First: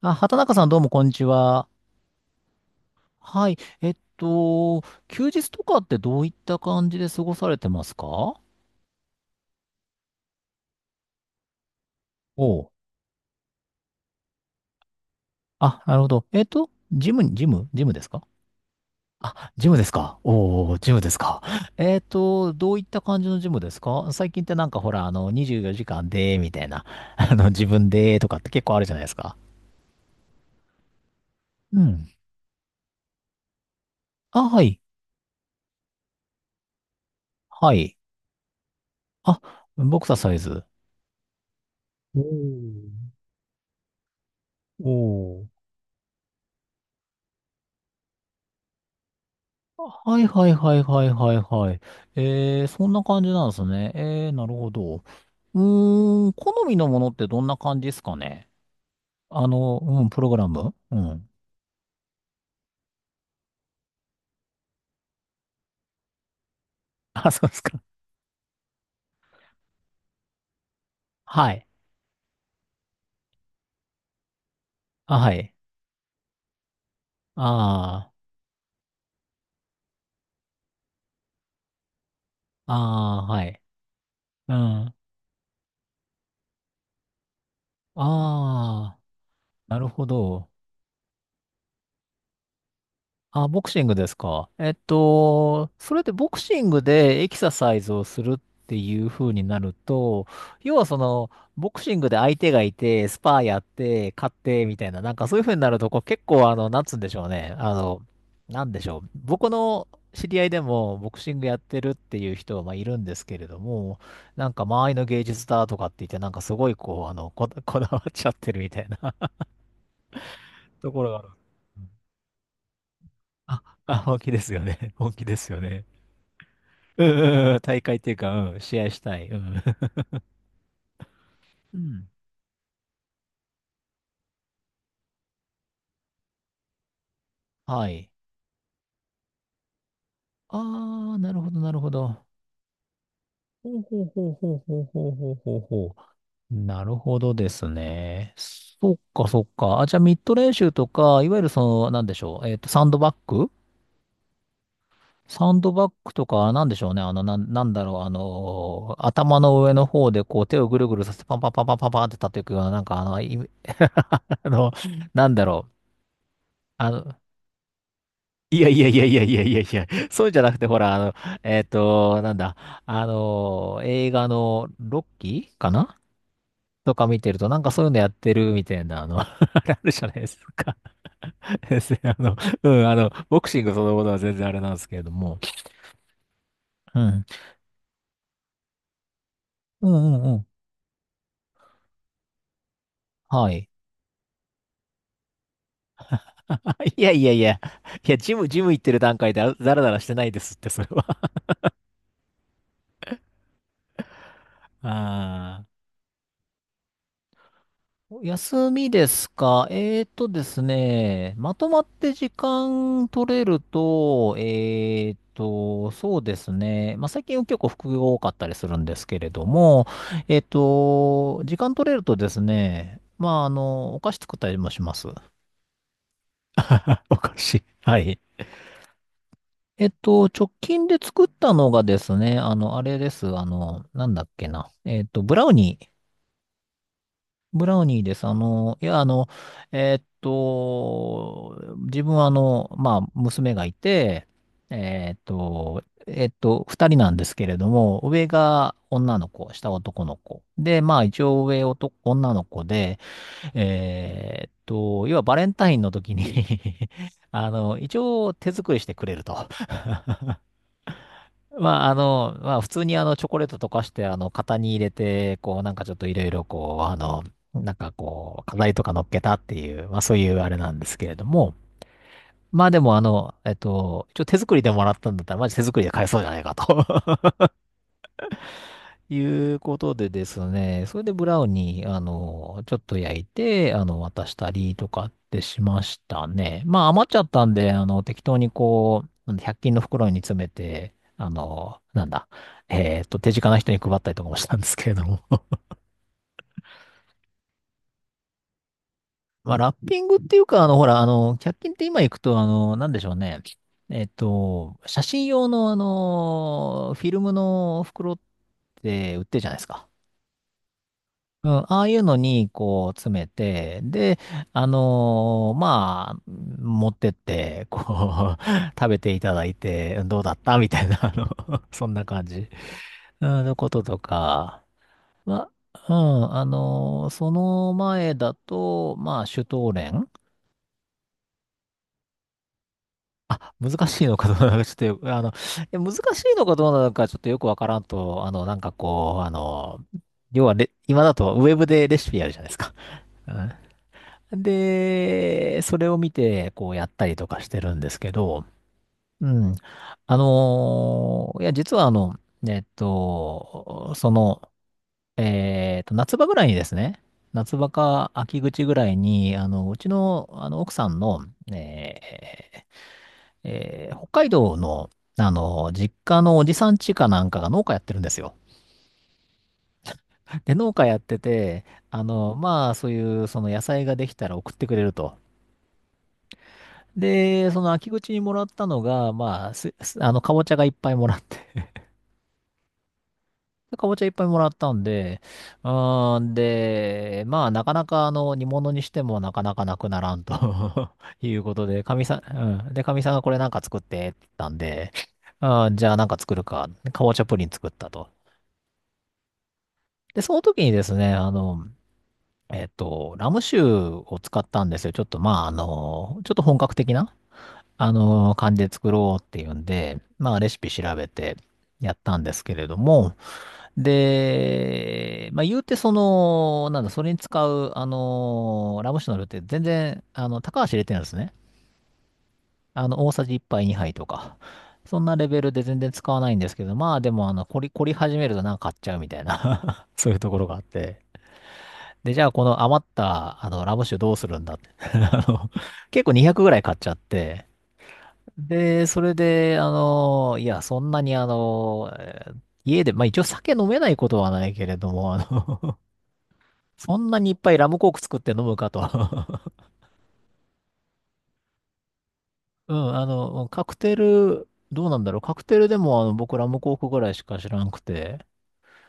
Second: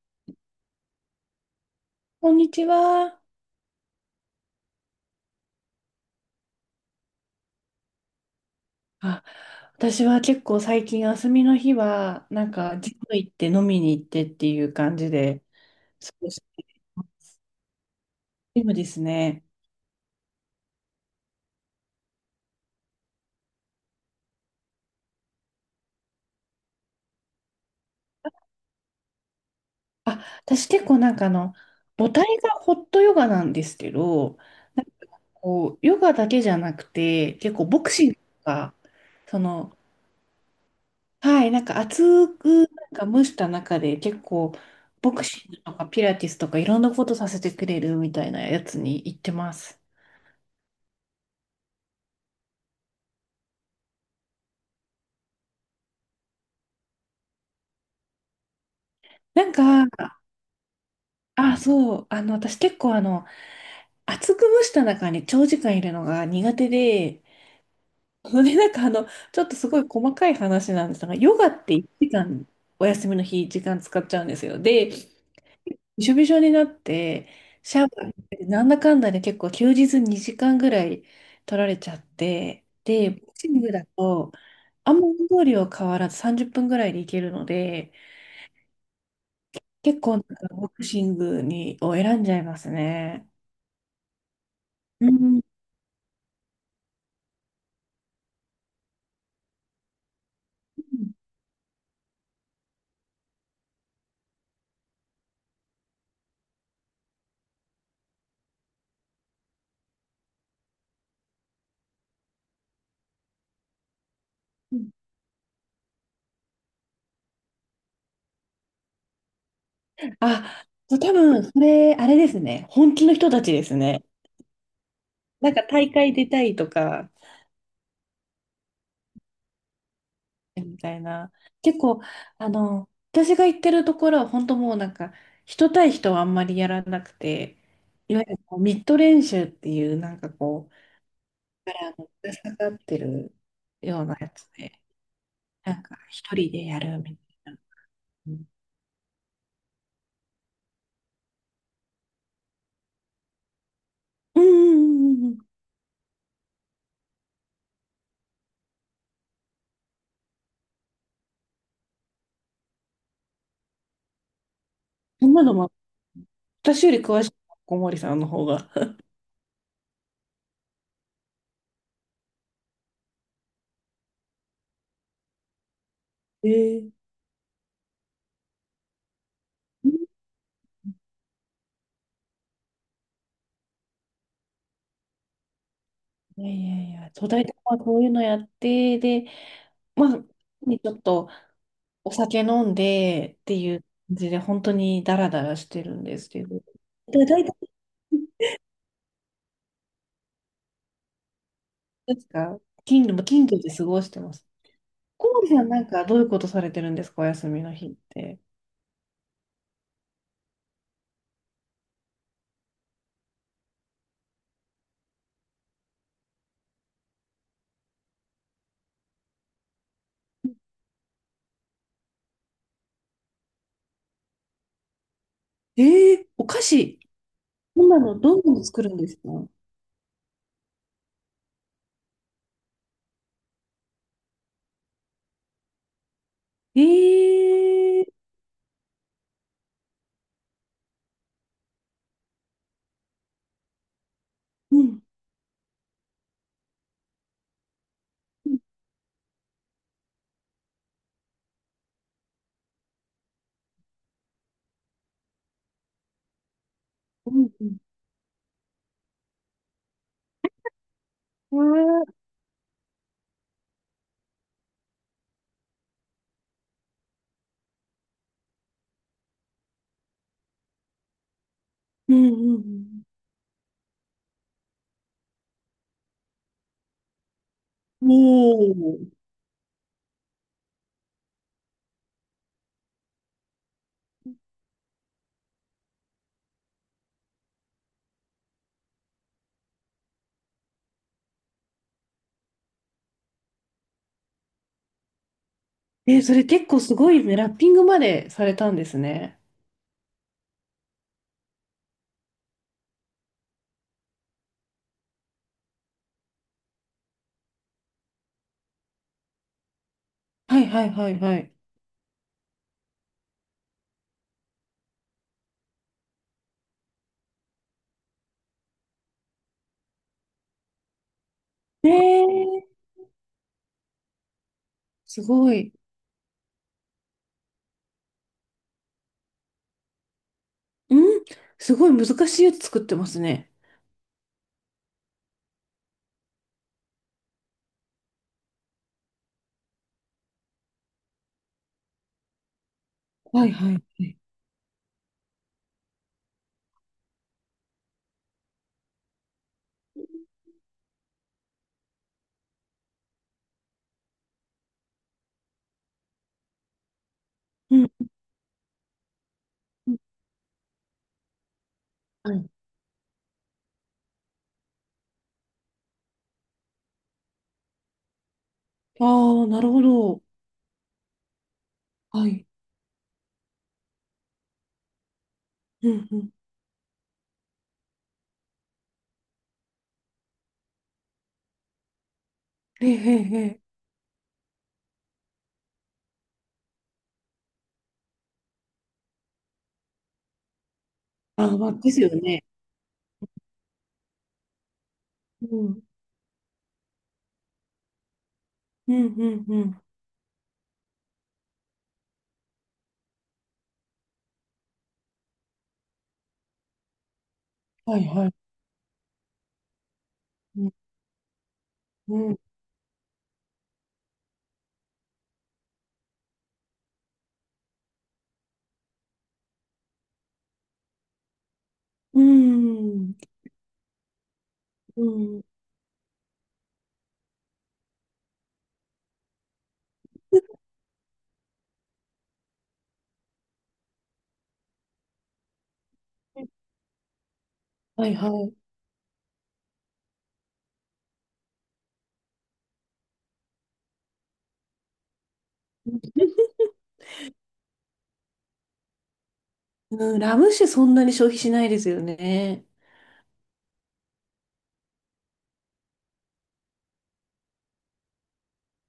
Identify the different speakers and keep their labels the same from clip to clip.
Speaker 1: あ、畑中さんどうもこんにちは。
Speaker 2: こんにちは。
Speaker 1: はい。えっと、休日とかってどういった感じで過ごされてますか？
Speaker 2: あ、私は結構最近休みの日は、なん
Speaker 1: お
Speaker 2: か、
Speaker 1: う。
Speaker 2: ジム行って飲みに行ってっていう感じで、
Speaker 1: あ、なるほ
Speaker 2: 過
Speaker 1: ど。
Speaker 2: ごしていま
Speaker 1: ジムに、
Speaker 2: す。
Speaker 1: ジムですか？
Speaker 2: ジムですね。
Speaker 1: あ、ジムですか、おー、ジムですか。どういった感じのジムですか？最近ってなんかほら、24時間で、みたいな、自分で、とかって結構あるじゃないですか。
Speaker 2: あ、私結構なんか
Speaker 1: うん。
Speaker 2: 母体がホットヨガなんですけど、
Speaker 1: あ、はい。
Speaker 2: なんかこう、ヨガだけじゃなくて、結構
Speaker 1: は
Speaker 2: ボク
Speaker 1: い。
Speaker 2: シングとか、そ
Speaker 1: あ、
Speaker 2: の、
Speaker 1: ボクササイズ。
Speaker 2: はい、なんか
Speaker 1: お
Speaker 2: 熱くな
Speaker 1: ー、
Speaker 2: んか蒸した中で結構、
Speaker 1: お
Speaker 2: ボク
Speaker 1: ー、
Speaker 2: シングとかピラティスとかいろんなことさせてくれるみたいなやつに行ってます。
Speaker 1: はいはいはいはいはいはい。えー、そんな感じなんですね。えー、なるほど。うーん、好みのものってどんな感じですかね？
Speaker 2: なんか、
Speaker 1: うん、プログラム、うん。
Speaker 2: あ、そう、私結構厚く蒸した中に長時間いるのが苦手 で、
Speaker 1: あ、そうですか。
Speaker 2: それで、なんかちょっとすごい細かい話なんですが、ヨガ
Speaker 1: は
Speaker 2: っ
Speaker 1: い。
Speaker 2: て1時間お休みの日時間使っちゃうんですよ。で、
Speaker 1: あ、はい。
Speaker 2: びしょびしょになって、シャワー
Speaker 1: あ
Speaker 2: 浴びてなんだかんだで結構休日2時間ぐらい取られちゃって、
Speaker 1: あ、
Speaker 2: で、
Speaker 1: ああ、
Speaker 2: ボク
Speaker 1: は
Speaker 2: シン
Speaker 1: い。
Speaker 2: グだと、
Speaker 1: うん。
Speaker 2: あ
Speaker 1: あ
Speaker 2: んま運動量変わらず30分ぐらいでいけるので、
Speaker 1: あ、なる
Speaker 2: 結
Speaker 1: ほ
Speaker 2: 構なんか
Speaker 1: ど。
Speaker 2: ボクシングを選んじゃいますね。
Speaker 1: あ、ボクシングですか。
Speaker 2: うん
Speaker 1: それでボクシングでエキササイズをするっていう風になると、要
Speaker 2: う
Speaker 1: はそ
Speaker 2: ん
Speaker 1: の、ボクシングで相手がいて、スパーやって、勝ってみたいな、なんかそういう風になると、こう結構なんつうんでしょうね。なんでしょう。僕の知り合いでもボクシングやってるっていう人はまあいるんですけれども、なんか
Speaker 2: う
Speaker 1: 周
Speaker 2: ん。
Speaker 1: りの芸術だとかって言って、なんかすごいこう、こだわっちゃってるみたいな
Speaker 2: あ、
Speaker 1: と
Speaker 2: そう
Speaker 1: ころ
Speaker 2: 多
Speaker 1: がある。
Speaker 2: 分、それ、あれですね。本気の人たち
Speaker 1: あ、
Speaker 2: です
Speaker 1: あ、
Speaker 2: ね。
Speaker 1: 本気ですよね。本気で
Speaker 2: な
Speaker 1: す
Speaker 2: ん
Speaker 1: よ
Speaker 2: か
Speaker 1: ね。
Speaker 2: 大会出たいと
Speaker 1: うん
Speaker 2: か、
Speaker 1: うんうん、大会っていうか、うん、試合したい。うん。
Speaker 2: みたいな。
Speaker 1: う
Speaker 2: 結構、
Speaker 1: ん。
Speaker 2: 私が行ってるところは、本当もうなんか、人対人はあんまりやらなくて、
Speaker 1: はい。
Speaker 2: いわゆるこうミッド練習っていう、なんかこう、
Speaker 1: あー、なるほど、な
Speaker 2: か
Speaker 1: るほ
Speaker 2: らの
Speaker 1: ど。
Speaker 2: ぶら下がってる
Speaker 1: ほう
Speaker 2: よ
Speaker 1: ほ
Speaker 2: う
Speaker 1: う
Speaker 2: なや
Speaker 1: ほう
Speaker 2: つ
Speaker 1: ほう
Speaker 2: で、
Speaker 1: ほうほうほうほう
Speaker 2: なん
Speaker 1: ほ
Speaker 2: か、一人
Speaker 1: う。
Speaker 2: でや
Speaker 1: なる
Speaker 2: るみ
Speaker 1: ほどで
Speaker 2: たいな。
Speaker 1: す
Speaker 2: う
Speaker 1: ね。
Speaker 2: ん
Speaker 1: そっか、そっか。あ、じゃあ、ミッド練習とか、いわゆるその、なんでしょう。グ
Speaker 2: うんうんうんうん。
Speaker 1: サンドバッグとか、なんでしょうね。なんだろう。頭の上の方で、こう、手をぐるぐるさせて、パンパンパンパンパンパンって叩くような、なんか、あの、
Speaker 2: そ
Speaker 1: な
Speaker 2: ん
Speaker 1: ん
Speaker 2: な
Speaker 1: だ
Speaker 2: の
Speaker 1: ろう。
Speaker 2: も、私
Speaker 1: あ
Speaker 2: より
Speaker 1: の、
Speaker 2: 詳しい、小森さんの方
Speaker 1: いや
Speaker 2: が。
Speaker 1: いやいやいやいやいやいや、そうじゃなくて、ほら、あの、えっと、なんだ、あの、映画のロッキーかな
Speaker 2: えー、
Speaker 1: とか見てると、なんかそういうのやってるみたいな、あれあるじゃないですか。ですね、うん、ボクシングそのものは全然あれなんですけれども。
Speaker 2: いやいやい
Speaker 1: う
Speaker 2: や、
Speaker 1: ん。
Speaker 2: とだいたいまあこういうのやってで、
Speaker 1: うん
Speaker 2: ま
Speaker 1: う
Speaker 2: あ
Speaker 1: んうん。
Speaker 2: にちょっとお酒飲んでっ
Speaker 1: は
Speaker 2: て
Speaker 1: い。
Speaker 2: いう感じで本当にだらだらしてるんですっていう、
Speaker 1: あ、いやい
Speaker 2: で
Speaker 1: や
Speaker 2: だ
Speaker 1: い
Speaker 2: いた
Speaker 1: や、
Speaker 2: い
Speaker 1: いや、ジム行ってる段階であラらラらしてないですって、それは。
Speaker 2: ですか、金土も金土で過ごしてます。
Speaker 1: あ
Speaker 2: コーホさんは
Speaker 1: あ。
Speaker 2: なんかどういうことされてるんですか？お休みの日って。
Speaker 1: 休みですか？えーとですね、まとまって時間取れると、そうですね。まあ、最近は結構副業多かったりするんですけれども、時間取れるとですね、まあ、お菓子作ったりもします。
Speaker 2: ええ、お菓子。
Speaker 1: お菓子。
Speaker 2: 今
Speaker 1: はい。
Speaker 2: どんどん作るんですか？
Speaker 1: 直近で作ったのがですね、あれです。あの、なんだっけな。えっと、ブラウニー。ブラウニー
Speaker 2: ええ。
Speaker 1: です。自分はまあ、娘がいて、
Speaker 2: うん
Speaker 1: 二人なんですけれども、上
Speaker 2: うん
Speaker 1: が女の子、下男の子。で、まあ、一応上男、女の子で、要はバレンタインの時に
Speaker 2: うん
Speaker 1: 一応手作りしてくれると。
Speaker 2: う
Speaker 1: まあ、
Speaker 2: ん
Speaker 1: まあ、普通にチョコレート溶かして、型に入れて、こう、なんかちょっといろいろ、なんかこう、飾りとか乗っけたっていう、まあ、そういうあれなんですけれども、
Speaker 2: うんう
Speaker 1: まあでも、
Speaker 2: ん。
Speaker 1: 一応手作りでもらったんだったら、マジ手作りで買えそうじゃないかと
Speaker 2: もう。
Speaker 1: いうことでですね、それでブラウンに、ちょっと焼いて、渡したりとかってしましたね。まあ、余っちゃったんで、適当にこう、100均の袋に詰めて、あの、なんだ、えっと、手近な人に配ったりとかもしたんですけれども。
Speaker 2: えー、それ結構すごいね、ラッピングまでされたんですね。
Speaker 1: まあ、ラッピングっていうか、ほら、100均って今行くと、なんでしょうね。写真用の、フィルムの袋って売ってるじゃないですか。
Speaker 2: はいはいはいは
Speaker 1: うん、
Speaker 2: い。
Speaker 1: ああいうのに、こう、詰めて、で、まあ、持ってって、こう、食べていただいて、どうだったみたいな、そ
Speaker 2: え
Speaker 1: んな感じ、
Speaker 2: ー、
Speaker 1: うん、のこととか、
Speaker 2: す
Speaker 1: ま
Speaker 2: ごい。
Speaker 1: あ、うん、その前だと、まあ、シュトーレン、
Speaker 2: うん、すごい難しいやつ作ってますね。
Speaker 1: 難しいのかどうなのか、ちょっとよく、難しいのかどうなのか、ちょっとよくわからんと、要はレ、今だとウェブでレシピやるじゃないですか。う
Speaker 2: は
Speaker 1: ん。
Speaker 2: いはいはい。
Speaker 1: で、それを見て、こうやったりとかしてるんですけど、うん。いや、実はえっと、その、夏場ぐらいにですね、夏場
Speaker 2: うん。
Speaker 1: か秋口ぐらいに、うちの、奥さんの、え
Speaker 2: はい。
Speaker 1: ー北海道の、実家のおじさん家かなんかが農家やってるんですよ。
Speaker 2: ああ、なるほど。
Speaker 1: で、農家やってて、
Speaker 2: はい。
Speaker 1: まあ、そういう、その野菜ができたら送ってくれると。
Speaker 2: うんうん。
Speaker 1: で、その秋口にもらったのが、まあ、す、すあの、かぼちゃがいっぱいもらって、
Speaker 2: ええええ。え え、
Speaker 1: かぼちゃいっぱいもらったんで、うーん、で、まあ、なかなか、煮物にしてもなかなかなくならんと いう
Speaker 2: あ
Speaker 1: こ
Speaker 2: あ、
Speaker 1: と
Speaker 2: まあ、
Speaker 1: で、
Speaker 2: で
Speaker 1: か
Speaker 2: す
Speaker 1: み
Speaker 2: よ
Speaker 1: さ
Speaker 2: ね。
Speaker 1: ん、うん。で、かみさんがこれなんか作ってって言ったんで、
Speaker 2: う
Speaker 1: あー、
Speaker 2: ん。
Speaker 1: じゃあなんか作るか。かぼちゃプリン作ったと。
Speaker 2: うんうんうん。
Speaker 1: で、その時にですね、ラム酒を使ったんですよ。ちょっと、まあ、ちょっと本格的な。
Speaker 2: はいはい。
Speaker 1: 感じで作ろうっていうんで、まあ、レシ
Speaker 2: う
Speaker 1: ピ
Speaker 2: ん。
Speaker 1: 調べてやっ
Speaker 2: う
Speaker 1: たんで
Speaker 2: ん。
Speaker 1: すけれども、で、まあ、言うてその、なんだ、それに使う、ラム酒の量って全然、高橋入れてるんですね。
Speaker 2: う
Speaker 1: 大
Speaker 2: ん。
Speaker 1: さじ1杯2杯とか。そん
Speaker 2: う
Speaker 1: なレベ
Speaker 2: ん、
Speaker 1: ルで全然使わないんですけど、まあでも、凝り始めるとなんか買っちゃうみたいな そういうところがあって。で、じゃあこの余った、ラム酒どうするんだって 結構200ぐらい買っちゃって、
Speaker 2: はいはい。
Speaker 1: で、それで、そんなに家で、まあ一応酒飲めないことはないけれども、そんなにいっぱいラムコーク作って飲むかと。
Speaker 2: うん、ラム酒そんなに消費しないですよね。
Speaker 1: うん、カクテル、どうなんだろう。カクテルでも僕ラムコークぐらいしか知らんくて、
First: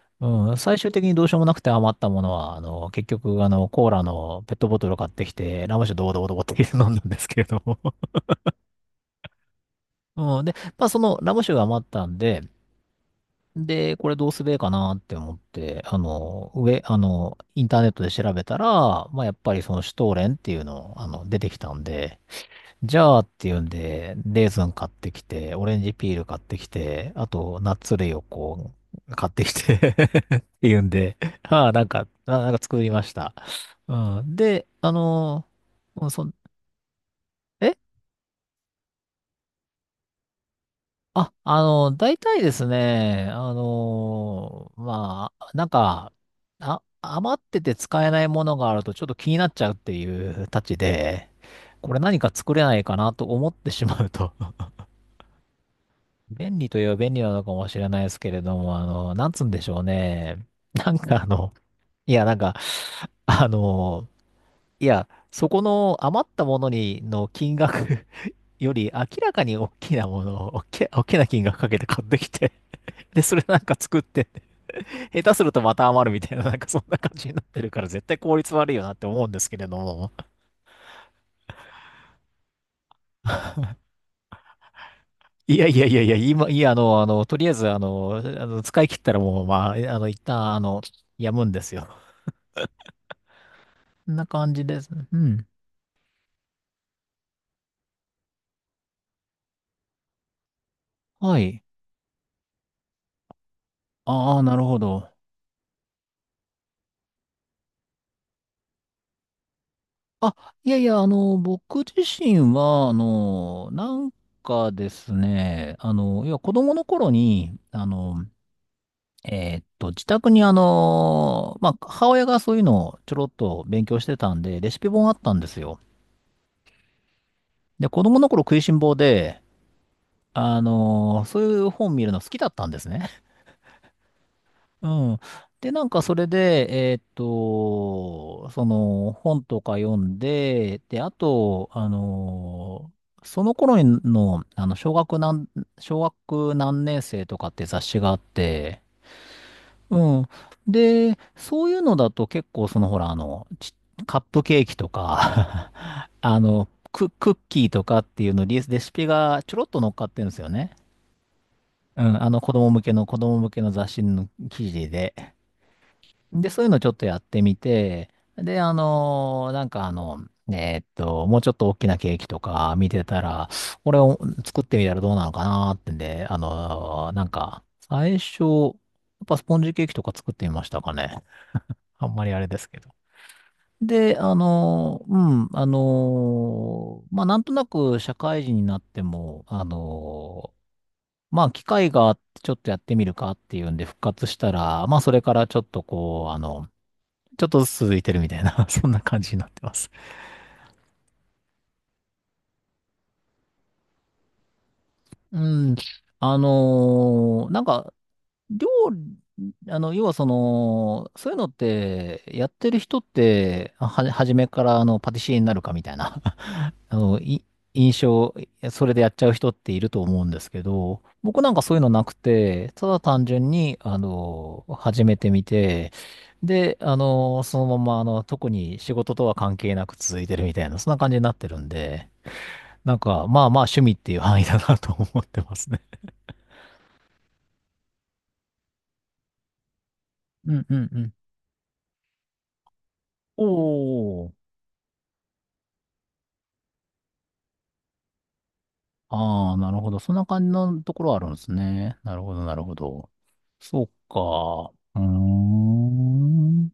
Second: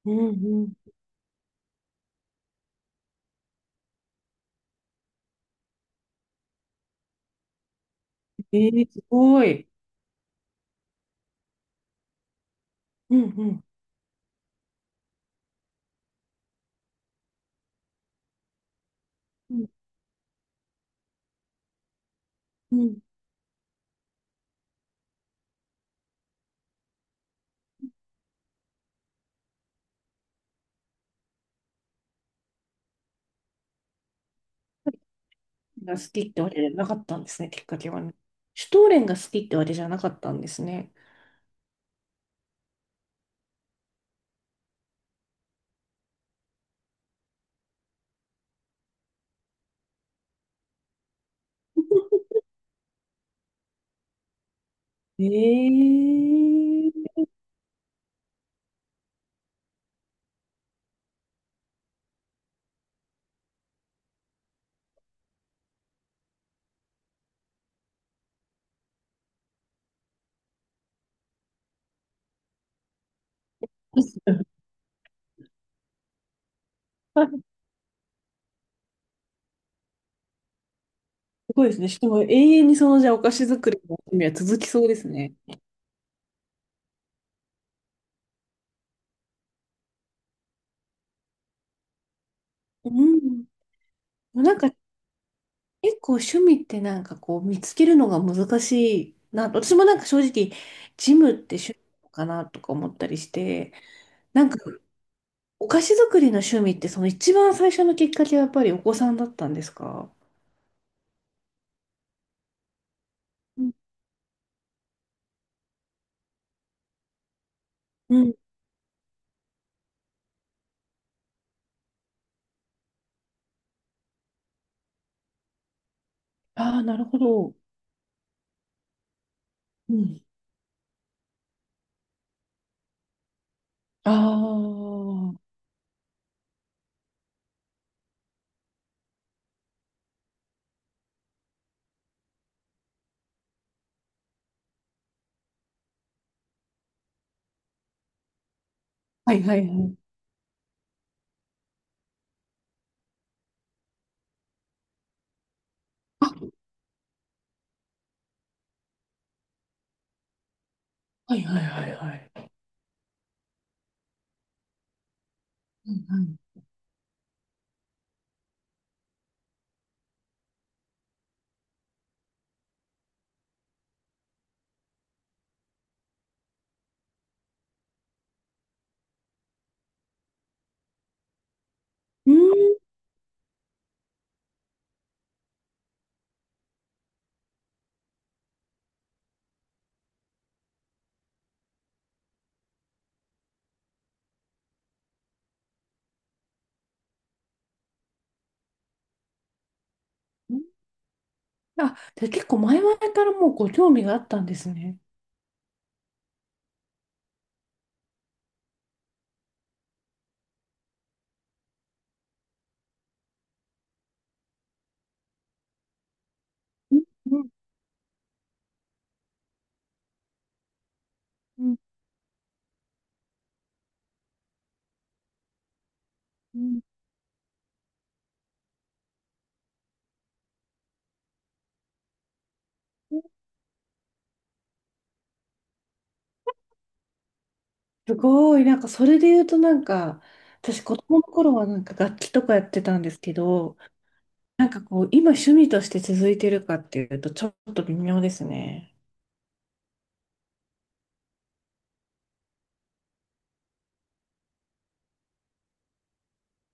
Speaker 2: う
Speaker 1: うん、
Speaker 2: ん、
Speaker 1: 最終的にどうしようもなくて余ったものは、結局、コーラのペットボトルを買ってきて、ラム酒ドボドボドボって飲んだんですけれども。
Speaker 2: えー、すごい。
Speaker 1: うん、で、まあそのラム酒が余ったんで、
Speaker 2: うんうん。
Speaker 1: で、これどうすべえかなって思って、あの、上、あの、インターネットで調べたら、まあ、やっぱ
Speaker 2: う
Speaker 1: り
Speaker 2: ん
Speaker 1: そのシュトーレンっていうの、出てきたんで、
Speaker 2: うん、
Speaker 1: じゃあっていうんで、レーズン買ってきて、オレンジピール買ってきて、あと、ナッツ類を買ってきて っていうんで、ああ、なんか、なんか作りました。うん。で、あの、
Speaker 2: が
Speaker 1: う
Speaker 2: 好
Speaker 1: んそ
Speaker 2: きっ
Speaker 1: ん、
Speaker 2: てわけじゃなかったんですね、きっ
Speaker 1: え
Speaker 2: かけはね。シュトーレンが好きってわけじゃなかったんですね。
Speaker 1: あ、あの、大体ですね、まあ、なんか、余ってて使えないものがあるとちょっと気になっちゃうっていうたちで、これ何か作れないかなと思ってしまうと
Speaker 2: え
Speaker 1: 便利といえば
Speaker 2: ー、
Speaker 1: 便利なのかもしれないですけれども、なんつうんでしょうね。なんかあの、いや、なんか、あの、そこの余ったものにの金額 より明らかに大きなものを、大きな金額かけて買ってきてで、それなんか作 って
Speaker 2: す
Speaker 1: 下手するとまた余るみたいな、なんかそんな感じになってるから、絶対効率悪いよなって思うんですけれども。
Speaker 2: ごいですね。しかも永遠にじゃあお菓子作りの趣味は続きそうですね。
Speaker 1: いやいやいやいや、今、いや、あの、あの、とりあえず、使い切ったらもう、まあ、一旦、やむんですよ。
Speaker 2: うん、
Speaker 1: こんな感
Speaker 2: なん
Speaker 1: じ
Speaker 2: か
Speaker 1: です。うん。
Speaker 2: 結構趣味ってなんかこう見つけるのが難しいな。私もなんか正直ジムっ
Speaker 1: は
Speaker 2: て
Speaker 1: い。
Speaker 2: 趣味なのかなとか思ったりして、
Speaker 1: ああ、
Speaker 2: なん
Speaker 1: な
Speaker 2: か
Speaker 1: るほど。
Speaker 2: お菓子作りの趣味って、その一番最初のきっかけはやっぱりお子さんだったんですか？
Speaker 1: あ、いやいや、僕自身は、
Speaker 2: うん
Speaker 1: なんかですね、要は子供の頃に、
Speaker 2: うん。
Speaker 1: 自宅にまあ、母親がそういうのをちょろっと勉強してたんで、レシピ本あったんですよ。
Speaker 2: ああ、なるほど。
Speaker 1: で、子供の頃食いしん坊で、
Speaker 2: うん。
Speaker 1: そういう本見るの好きだったんですね。
Speaker 2: あ
Speaker 1: うん。
Speaker 2: あ、はい
Speaker 1: で、なんかそれで、その本とか読んで、で、あと、その頃の、小学何年生とかって雑誌があって、
Speaker 2: はいはい。
Speaker 1: うん。で、そういうのだと結構そのほら、カップケーキとか
Speaker 2: あ、
Speaker 1: クッキーとかっていうのリレシピがちょろっと乗っかってるんですよね。
Speaker 2: はいはいはい
Speaker 1: う
Speaker 2: は
Speaker 1: ん。あの
Speaker 2: い。
Speaker 1: 子供向けの子供向けの雑誌の記事で。
Speaker 2: うん
Speaker 1: で、そういうのちょっとやってみて、で、もうちょっと大きなケーキとか見てたら、これを作ってみたらどうなのかなーってんで、最初、やっぱスポンジケーキとか作ってみましたかね。あんま
Speaker 2: う
Speaker 1: りあれです
Speaker 2: ん
Speaker 1: けど。で、うん、まあ、なんとなく社会人になっても、まあ、機会があってちょっとやってみるかっていうんで復活したら、まあ、それからちょっとこう、ちょっとずつ続いてるみたいな、そんな感じになってます。
Speaker 2: うん。あ、じゃあ結構前々からもうご興味があったんですね。
Speaker 1: うん、あの、なんか、料理、あの、要はその、そういうのって、やってる人って、初めからパティシエになるかみたいな
Speaker 2: う
Speaker 1: あ
Speaker 2: ん
Speaker 1: の、
Speaker 2: う
Speaker 1: い、
Speaker 2: ん
Speaker 1: 印象、それでやっちゃう人っていると思うんですけど、僕なんか
Speaker 2: う
Speaker 1: そう
Speaker 2: ん
Speaker 1: いうのなくて、ただ単純に、始めてみて、
Speaker 2: う
Speaker 1: で、
Speaker 2: ん、
Speaker 1: そのまま、特に仕事とは関係なく続いてるみたいな、そんな感じになってるんで、なんか、まあまあ趣味っていう範囲だなと思ってますね。
Speaker 2: すごい、なんかそれで言うとなんか、
Speaker 1: うんう
Speaker 2: 私
Speaker 1: ん
Speaker 2: 子
Speaker 1: うん。
Speaker 2: 供の頃はなんか楽器とかやってたんですけど、
Speaker 1: おー。
Speaker 2: なんかこう、今趣味として続いてるかっていうとちょっと微妙ですね。
Speaker 1: ああ、なるほど。そんな感じのところあるんですね。なるほど、なるほど。そうか。うーん。